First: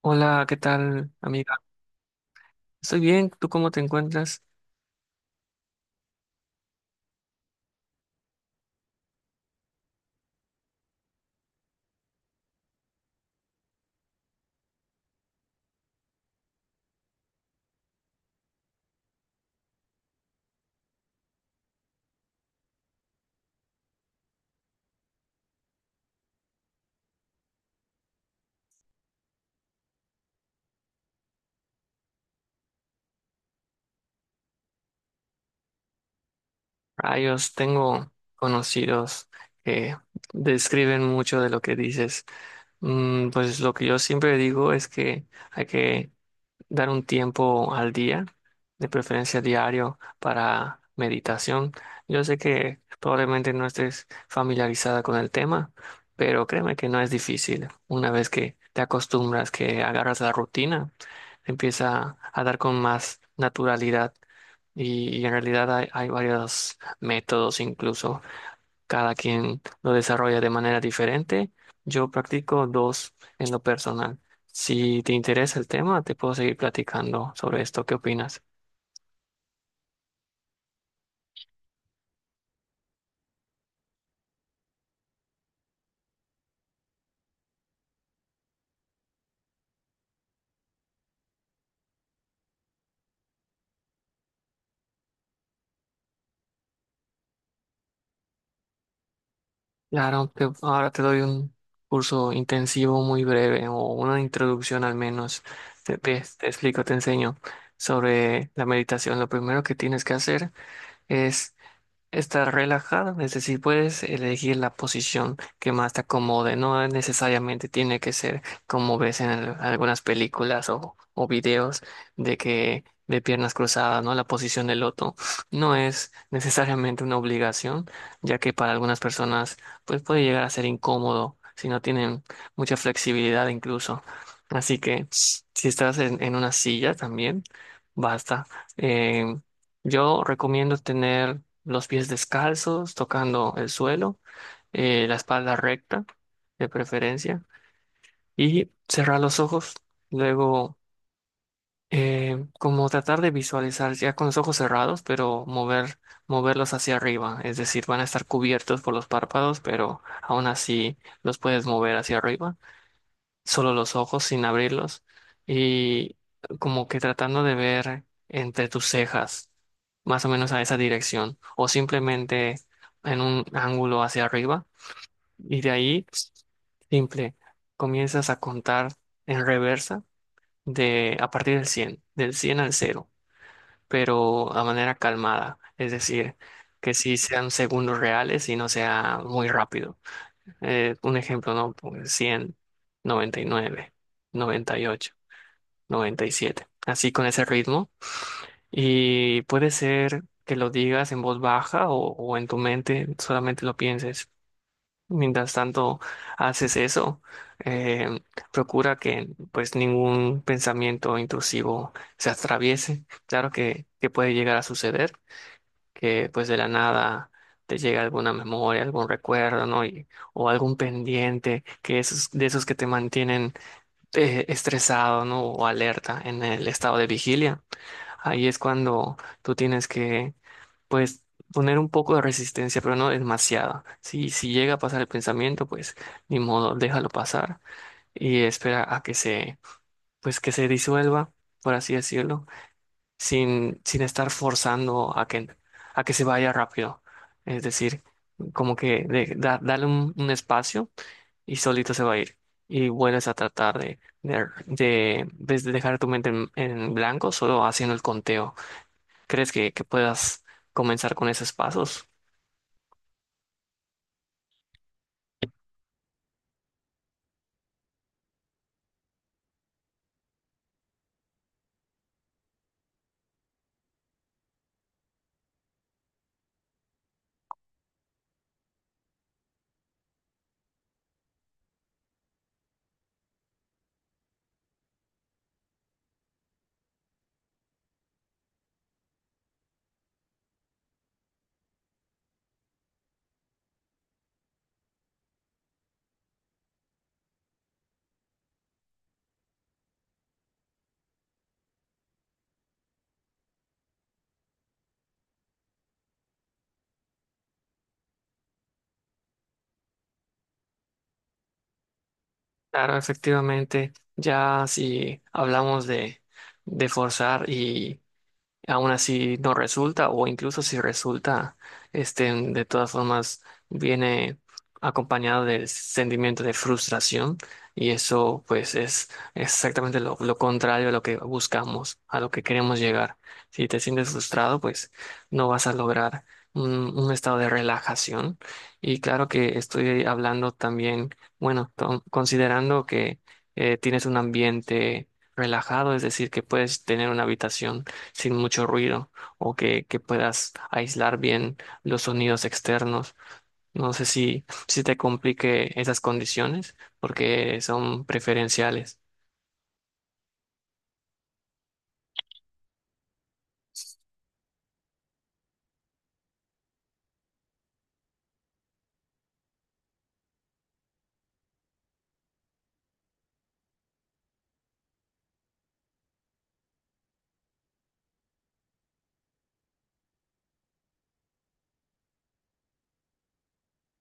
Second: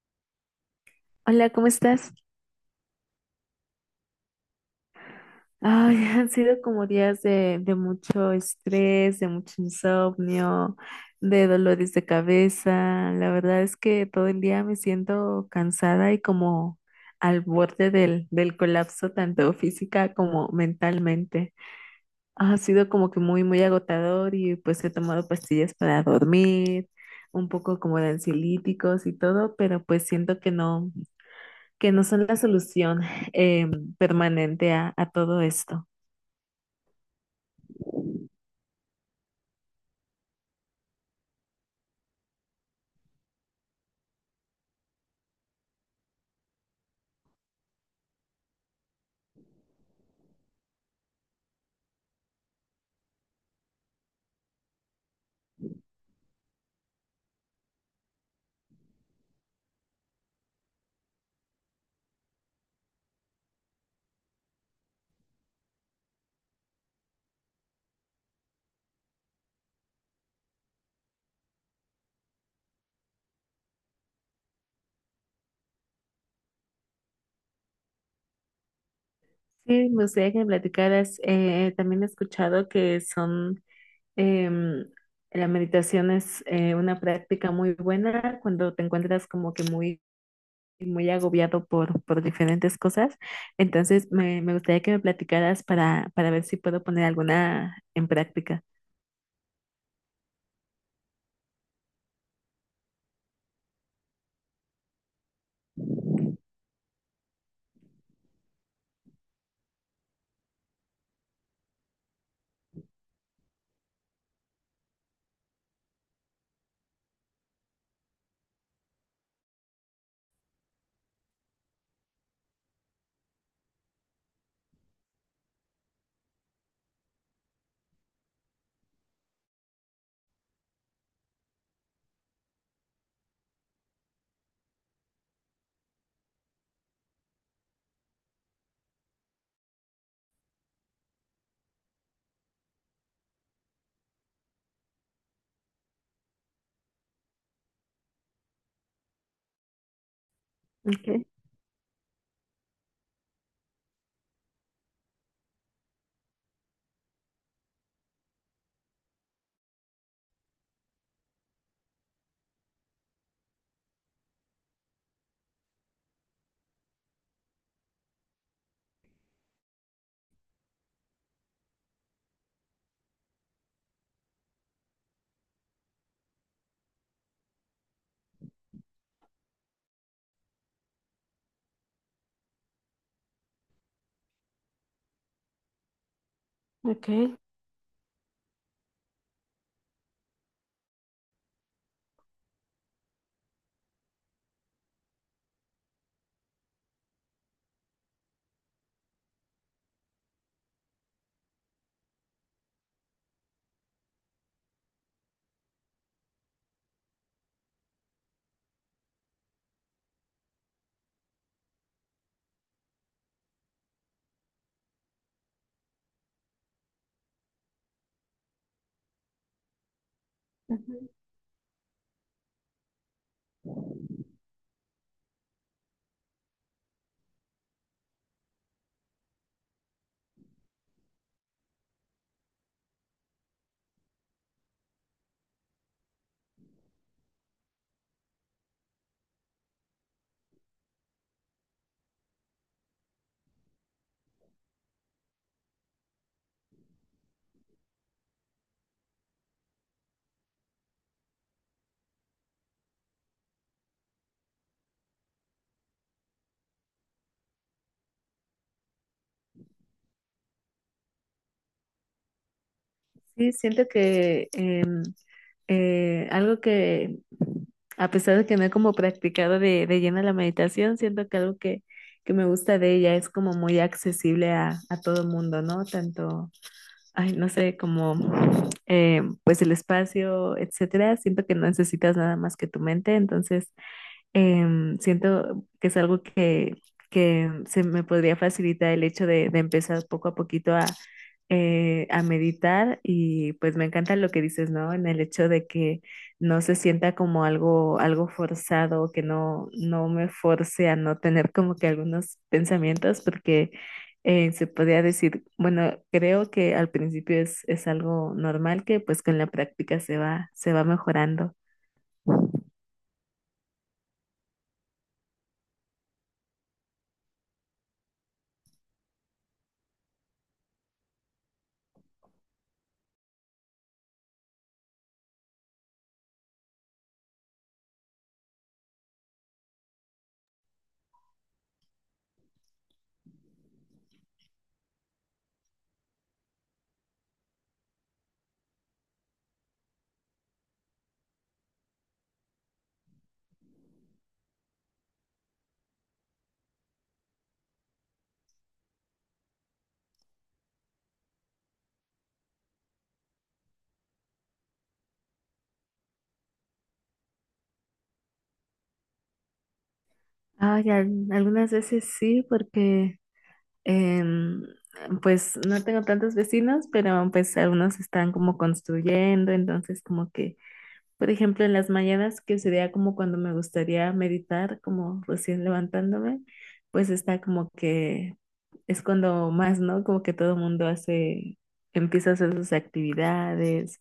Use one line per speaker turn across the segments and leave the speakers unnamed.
Hola, ¿qué tal,
Hola,
amiga?
¿cómo estás?
Estoy bien, ¿tú cómo te encuentras?
Ay, han sido como días de mucho estrés, de mucho insomnio, de dolores de cabeza. La verdad es que todo el día me siento cansada y como al borde del colapso, tanto física como mentalmente. Ha sido como que muy, muy agotador y pues he tomado pastillas para dormir, un poco como de ansiolíticos y todo, pero pues siento que no, que no son la solución eh, permanente a todo esto.
Rayos, tengo conocidos que describen mucho de lo que dices. Pues lo que yo siempre digo es que hay que dar un tiempo al día, de preferencia diario, para meditación. Yo sé que probablemente no estés familiarizada con el tema, pero créeme que no es difícil una vez que te acostumbras, que agarras la rutina. Empieza a dar con más naturalidad y en realidad hay varios métodos incluso, cada quien lo desarrolla de manera diferente. Yo practico dos en lo personal. Si te interesa el tema, te puedo seguir platicando sobre esto. ¿Qué opinas?
Sí, me gustaría que me platicaras. También he escuchado que son em, la meditación es una práctica muy buena cuando te encuentras como que muy, muy agobiado por diferentes cosas. Entonces, me gustaría que me platicaras para ver si puedo poner alguna en práctica.
Claro, ahora te doy un curso intensivo muy breve o una introducción al menos. Te explico, te enseño sobre la meditación. Lo primero que tienes que hacer es estar relajado, es decir, puedes elegir la posición que más te acomode, no necesariamente tiene que ser como ves en algunas películas o videos de piernas cruzadas, ¿no? La posición del loto no es necesariamente una obligación, ya que para algunas personas pues puede llegar a ser incómodo si no tienen mucha flexibilidad incluso. Así que si estás en una silla también, basta. eh, yo recomiendo tener los pies descalzos, tocando el suelo, la espalda recta, de preferencia, y cerrar los ojos. Luego,
Okay,
como tratar de visualizar ya con los ojos cerrados, pero moverlos hacia arriba. Es decir, van a estar cubiertos por los párpados, pero aún así los puedes mover hacia arriba, solo los ojos sin abrirlos, y como que tratando de ver entre tus cejas, más o menos a esa dirección, o simplemente en un ángulo hacia arriba, y de ahí, simple, comienzas a contar en reversa, de a partir del 100, al 0, pero a manera calmada, es decir, que sí
okay.
sean segundos reales y no sea muy rápido. Un ejemplo, ¿no? Pues 100, 99, 98, 97. Así con ese ritmo. Y puede ser que lo digas en voz baja o en tu mente, solamente lo pienses. Mientras tanto haces eso, eh, procura que pues ningún pensamiento intrusivo se atraviese. Claro que puede llegar a suceder, que pues de la nada te llega alguna memoria, algún recuerdo, ¿no? Y, o algún
Ujú.
pendiente, de esos que te mantienen estresado, ¿no? O alerta en el estado de vigilia. Ahí es cuando tú tienes que, pues, poner un poco de resistencia, pero no demasiada. Si llega a pasar el pensamiento, pues, ni modo, déjalo pasar y espera a que se, pues, que se disuelva, por así decirlo, sin estar forzando a que, se vaya rápido. Es decir, como que dale un espacio y solito se va a ir. Y vuelves a tratar de dejar tu mente en blanco, solo haciendo el conteo. ¿Crees que puedas comenzar con esos pasos?
Sí, siento que algo que, a pesar de que no he como practicado de lleno la meditación, siento que algo que me gusta de ella es como muy accesible a todo el mundo, ¿no? Tanto, ay, no sé, como pues el espacio, etcétera. Siento que no necesitas nada más que tu mente, entonces siento que es algo que se me podría facilitar el hecho de empezar poco a poquito a meditar y pues me encanta lo que dices, ¿no? En el hecho de que no se sienta como algo, algo forzado, que no, no me force a no tener como que algunos pensamientos, porque se podría decir, bueno, creo que al principio es algo normal que pues con la práctica se va mejorando.
Claro, efectivamente, ya si hablamos de forzar, aún así no resulta, o incluso si resulta, este, de todas formas viene acompañado del sentimiento de frustración, y eso pues es exactamente lo contrario a lo que buscamos, a lo que queremos llegar. Si te sientes frustrado, pues no vas a lograr un estado de relajación. Y claro que estoy hablando también, bueno, considerando que tienes un ambiente relajado, es decir, que puedes tener una habitación sin mucho ruido o que puedas aislar bien los sonidos externos. No sé si te complique esas condiciones porque son preferenciales.
Ay, al- algunas veces sí, porque em, pues no tengo tantos vecinos, pero pues algunos están como construyendo, entonces como que por ejemplo, en las mañanas, que sería como cuando me gustaría meditar, como recién levantándome, pues está como que es cuando más, ¿no? Como que todo el mundo hace, empieza a hacer sus actividades,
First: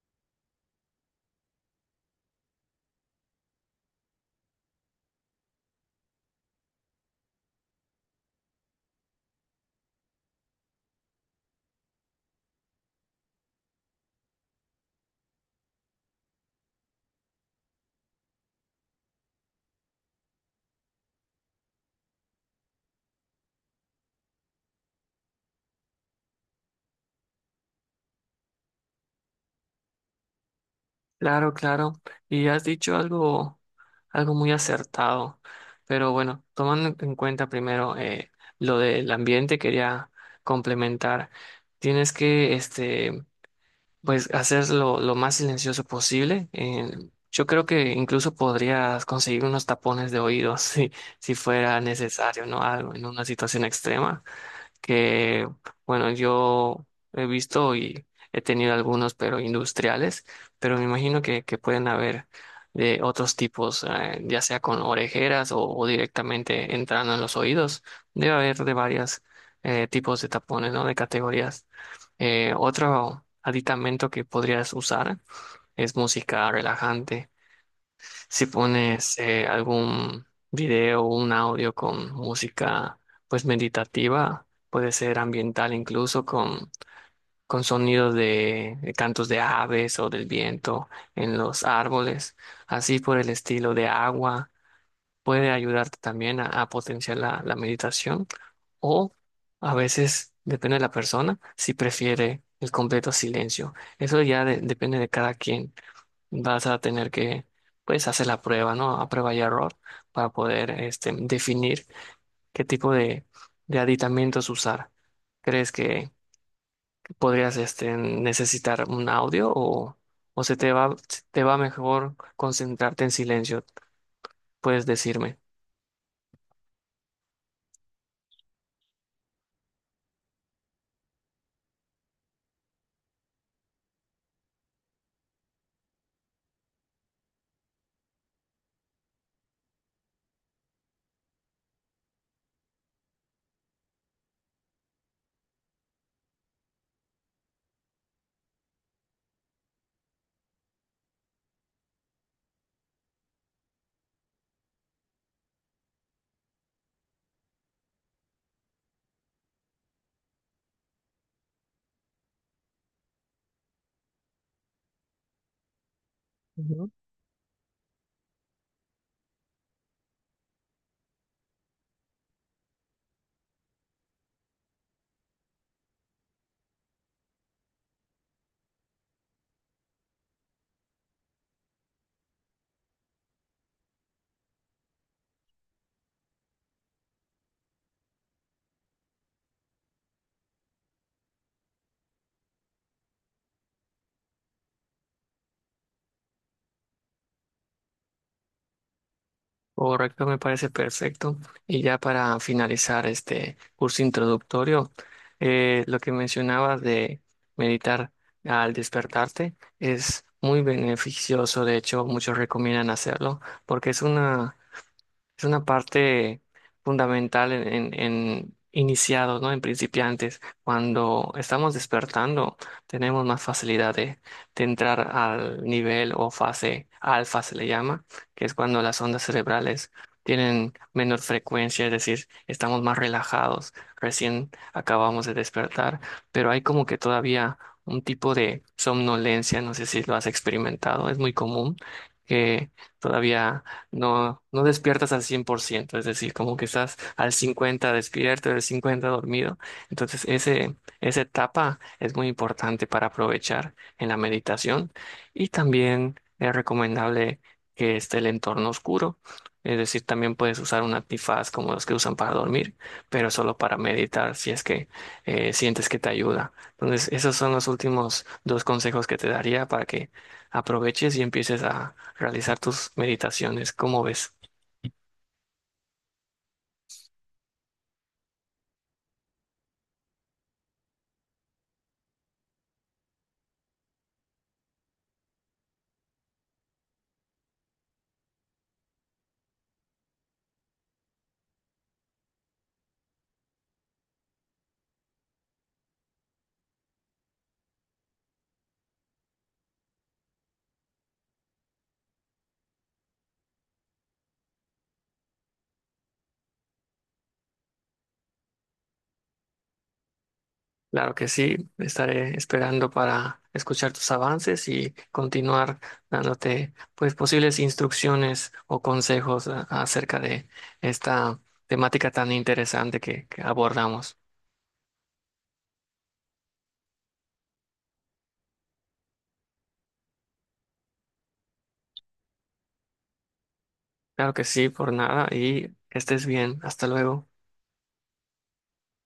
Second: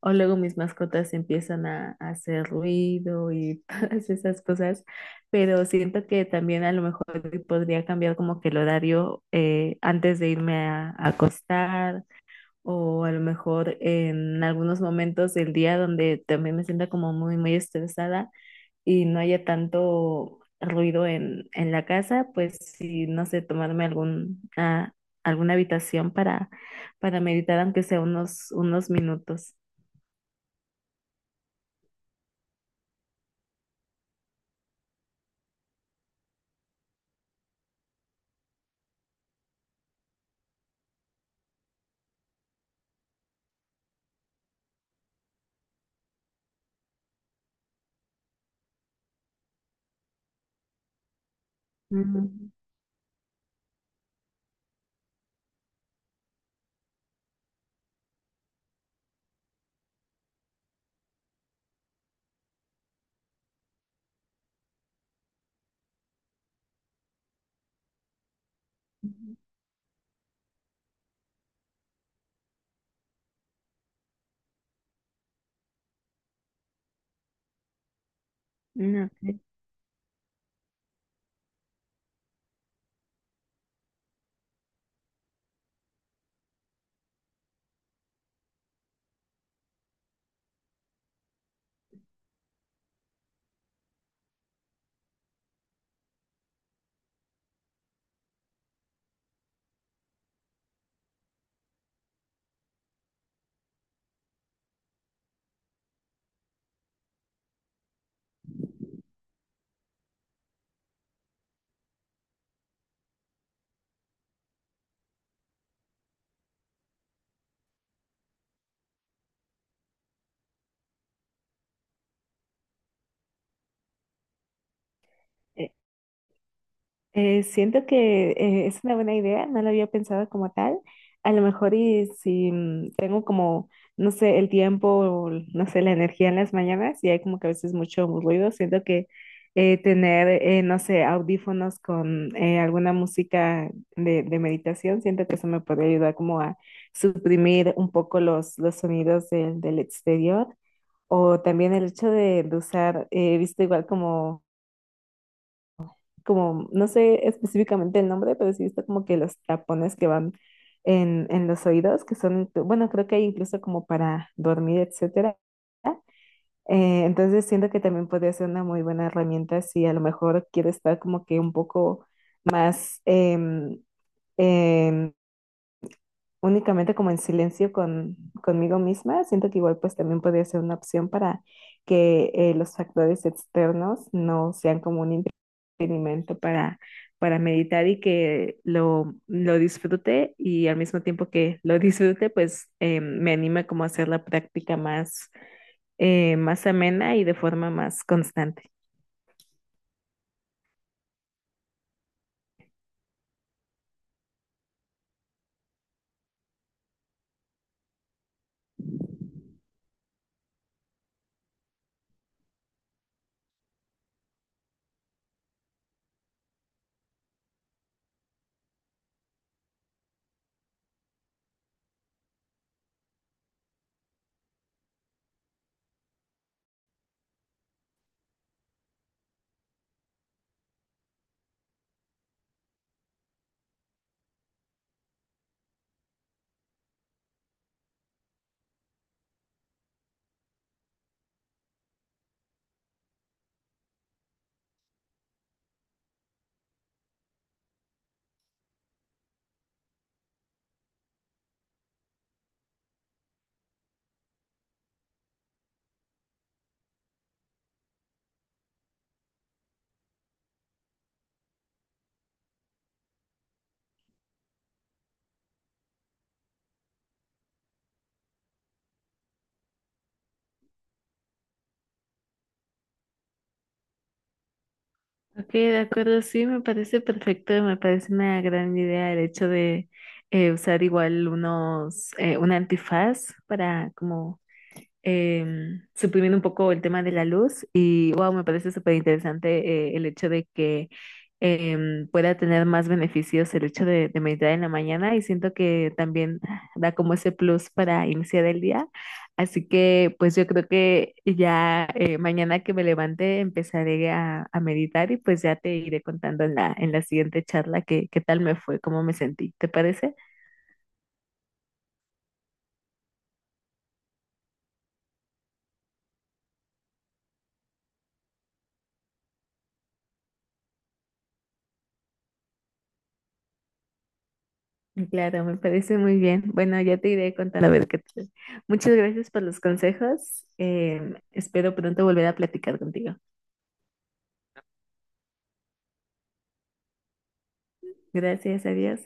o luego mis mascotas empiezan a hacer ruido y todas esas cosas, pero siento que también a lo mejor podría cambiar como que el horario antes de irme a acostar o a lo mejor en algunos momentos del día donde también me sienta como muy, muy estresada y no haya tanto ruido en la casa, pues sí, no sé, tomarme algún, ah, alguna habitación para meditar, aunque sea unos, unos minutos.
Claro, claro. Y has dicho algo, algo muy acertado. Pero bueno, tomando en cuenta primero lo del ambiente, quería complementar. Tienes que este, pues hacerlo lo más silencioso posible. Yo creo que incluso podrías conseguir unos tapones de oídos si fuera
Ujú.
necesario, ¿no? Algo en una situación extrema que, bueno, yo he visto y he tenido algunos, pero industriales, pero me imagino que pueden haber de otros tipos, ya sea con orejeras o directamente entrando en los oídos. Debe haber de varios tipos de tapones, ¿no? De categorías. Otro aditamento que podrías usar es música relajante. Si
Mm,
pones algún video o un audio con música pues meditativa, puede ser ambiental incluso con sonidos de cantos de aves o del viento en los árboles, así por el estilo de agua, puede ayudarte también a potenciar la meditación o a veces, depende de la persona, si prefiere el completo silencio. Eso ya depende de cada quien, vas a tener que, pues, hacer la prueba, ¿no? A prueba y error para poder, este, definir qué tipo de aditamentos usar. ¿Crees que podrías, este, necesitar un audio o te va mejor concentrarte en silencio? Puedes decirme.
ok. Siento que es una buena idea, no lo había pensado como tal. A lo mejor y si mm, tengo como, no sé, el tiempo, o, no sé, la energía en las mañanas y hay como que a veces mucho ruido, siento que tener, no sé, audífonos con alguna música de meditación, siento que eso me podría ayudar como a suprimir un poco los sonidos del exterior. O también el hecho de usar, he visto igual como no sé específicamente el nombre, pero sí he visto como que los tapones que van en los oídos, que son, inclu- bueno, creo que hay incluso como para dormir, etcétera. Entonces siento que también podría ser una muy buena herramienta si a lo mejor quiero estar como que un poco más em, únicamente como en silencio conmigo misma. Siento que igual pues también podría ser una opción para que los factores externos no sean como un experimento para meditar y que lo disfrute y al mismo tiempo que lo disfrute, pues me anima como a hacer la práctica más, más amena y de forma más constante.
Correcto, me parece perfecto. Y ya para finalizar este curso introductorio, lo que mencionabas de meditar al despertarte es muy beneficioso. De hecho, muchos recomiendan hacerlo porque es una parte fundamental en, en iniciados, ¿no? En principiantes. Cuando estamos despertando, tenemos más facilidad de entrar al nivel o fase alfa, se le llama, que es cuando las ondas cerebrales tienen menor frecuencia, es decir, estamos más relajados, recién acabamos de despertar, pero hay como que todavía un tipo de somnolencia, no sé si lo has experimentado, es muy común que todavía no despiertas al 100%, es decir, como que estás al 50 despierto, al 50 dormido. Entonces, esa etapa es muy importante para aprovechar en la meditación, y también es recomendable que esté el entorno oscuro. Es decir, también puedes usar un antifaz como los que usan para dormir, pero solo para meditar si es que sientes que te ayuda. Entonces, esos son los últimos dos consejos que te daría para que aproveches y empieces a realizar tus meditaciones. ¿Cómo ves?
Ok, de acuerdo, sí, me parece perfecto, me parece una gran idea el hecho de usar igual unos, un antifaz para como suprimiendo un poco el tema de la luz y wow, me parece súper interesante el hecho de que pueda tener más beneficios el hecho de meditar en la mañana y siento que también da como ese plus para iniciar el día. Así que pues yo creo que ya mañana que me levante empezaré a meditar y pues ya te iré contando en en la siguiente charla qué, qué tal me fue, cómo me sentí. ¿Te parece?
Claro que sí, estaré esperando para escuchar tus avances y continuar dándote pues posibles instrucciones o consejos acerca de esta temática tan interesante que abordamos.
Mm, claro, me parece muy bien. Bueno, ya te iré contando a ver qué tal. Muchas gracias por los consejos. Espero pronto volver a platicar contigo.
Claro que sí, por nada y que estés bien. Hasta luego.
Gracias, adiós.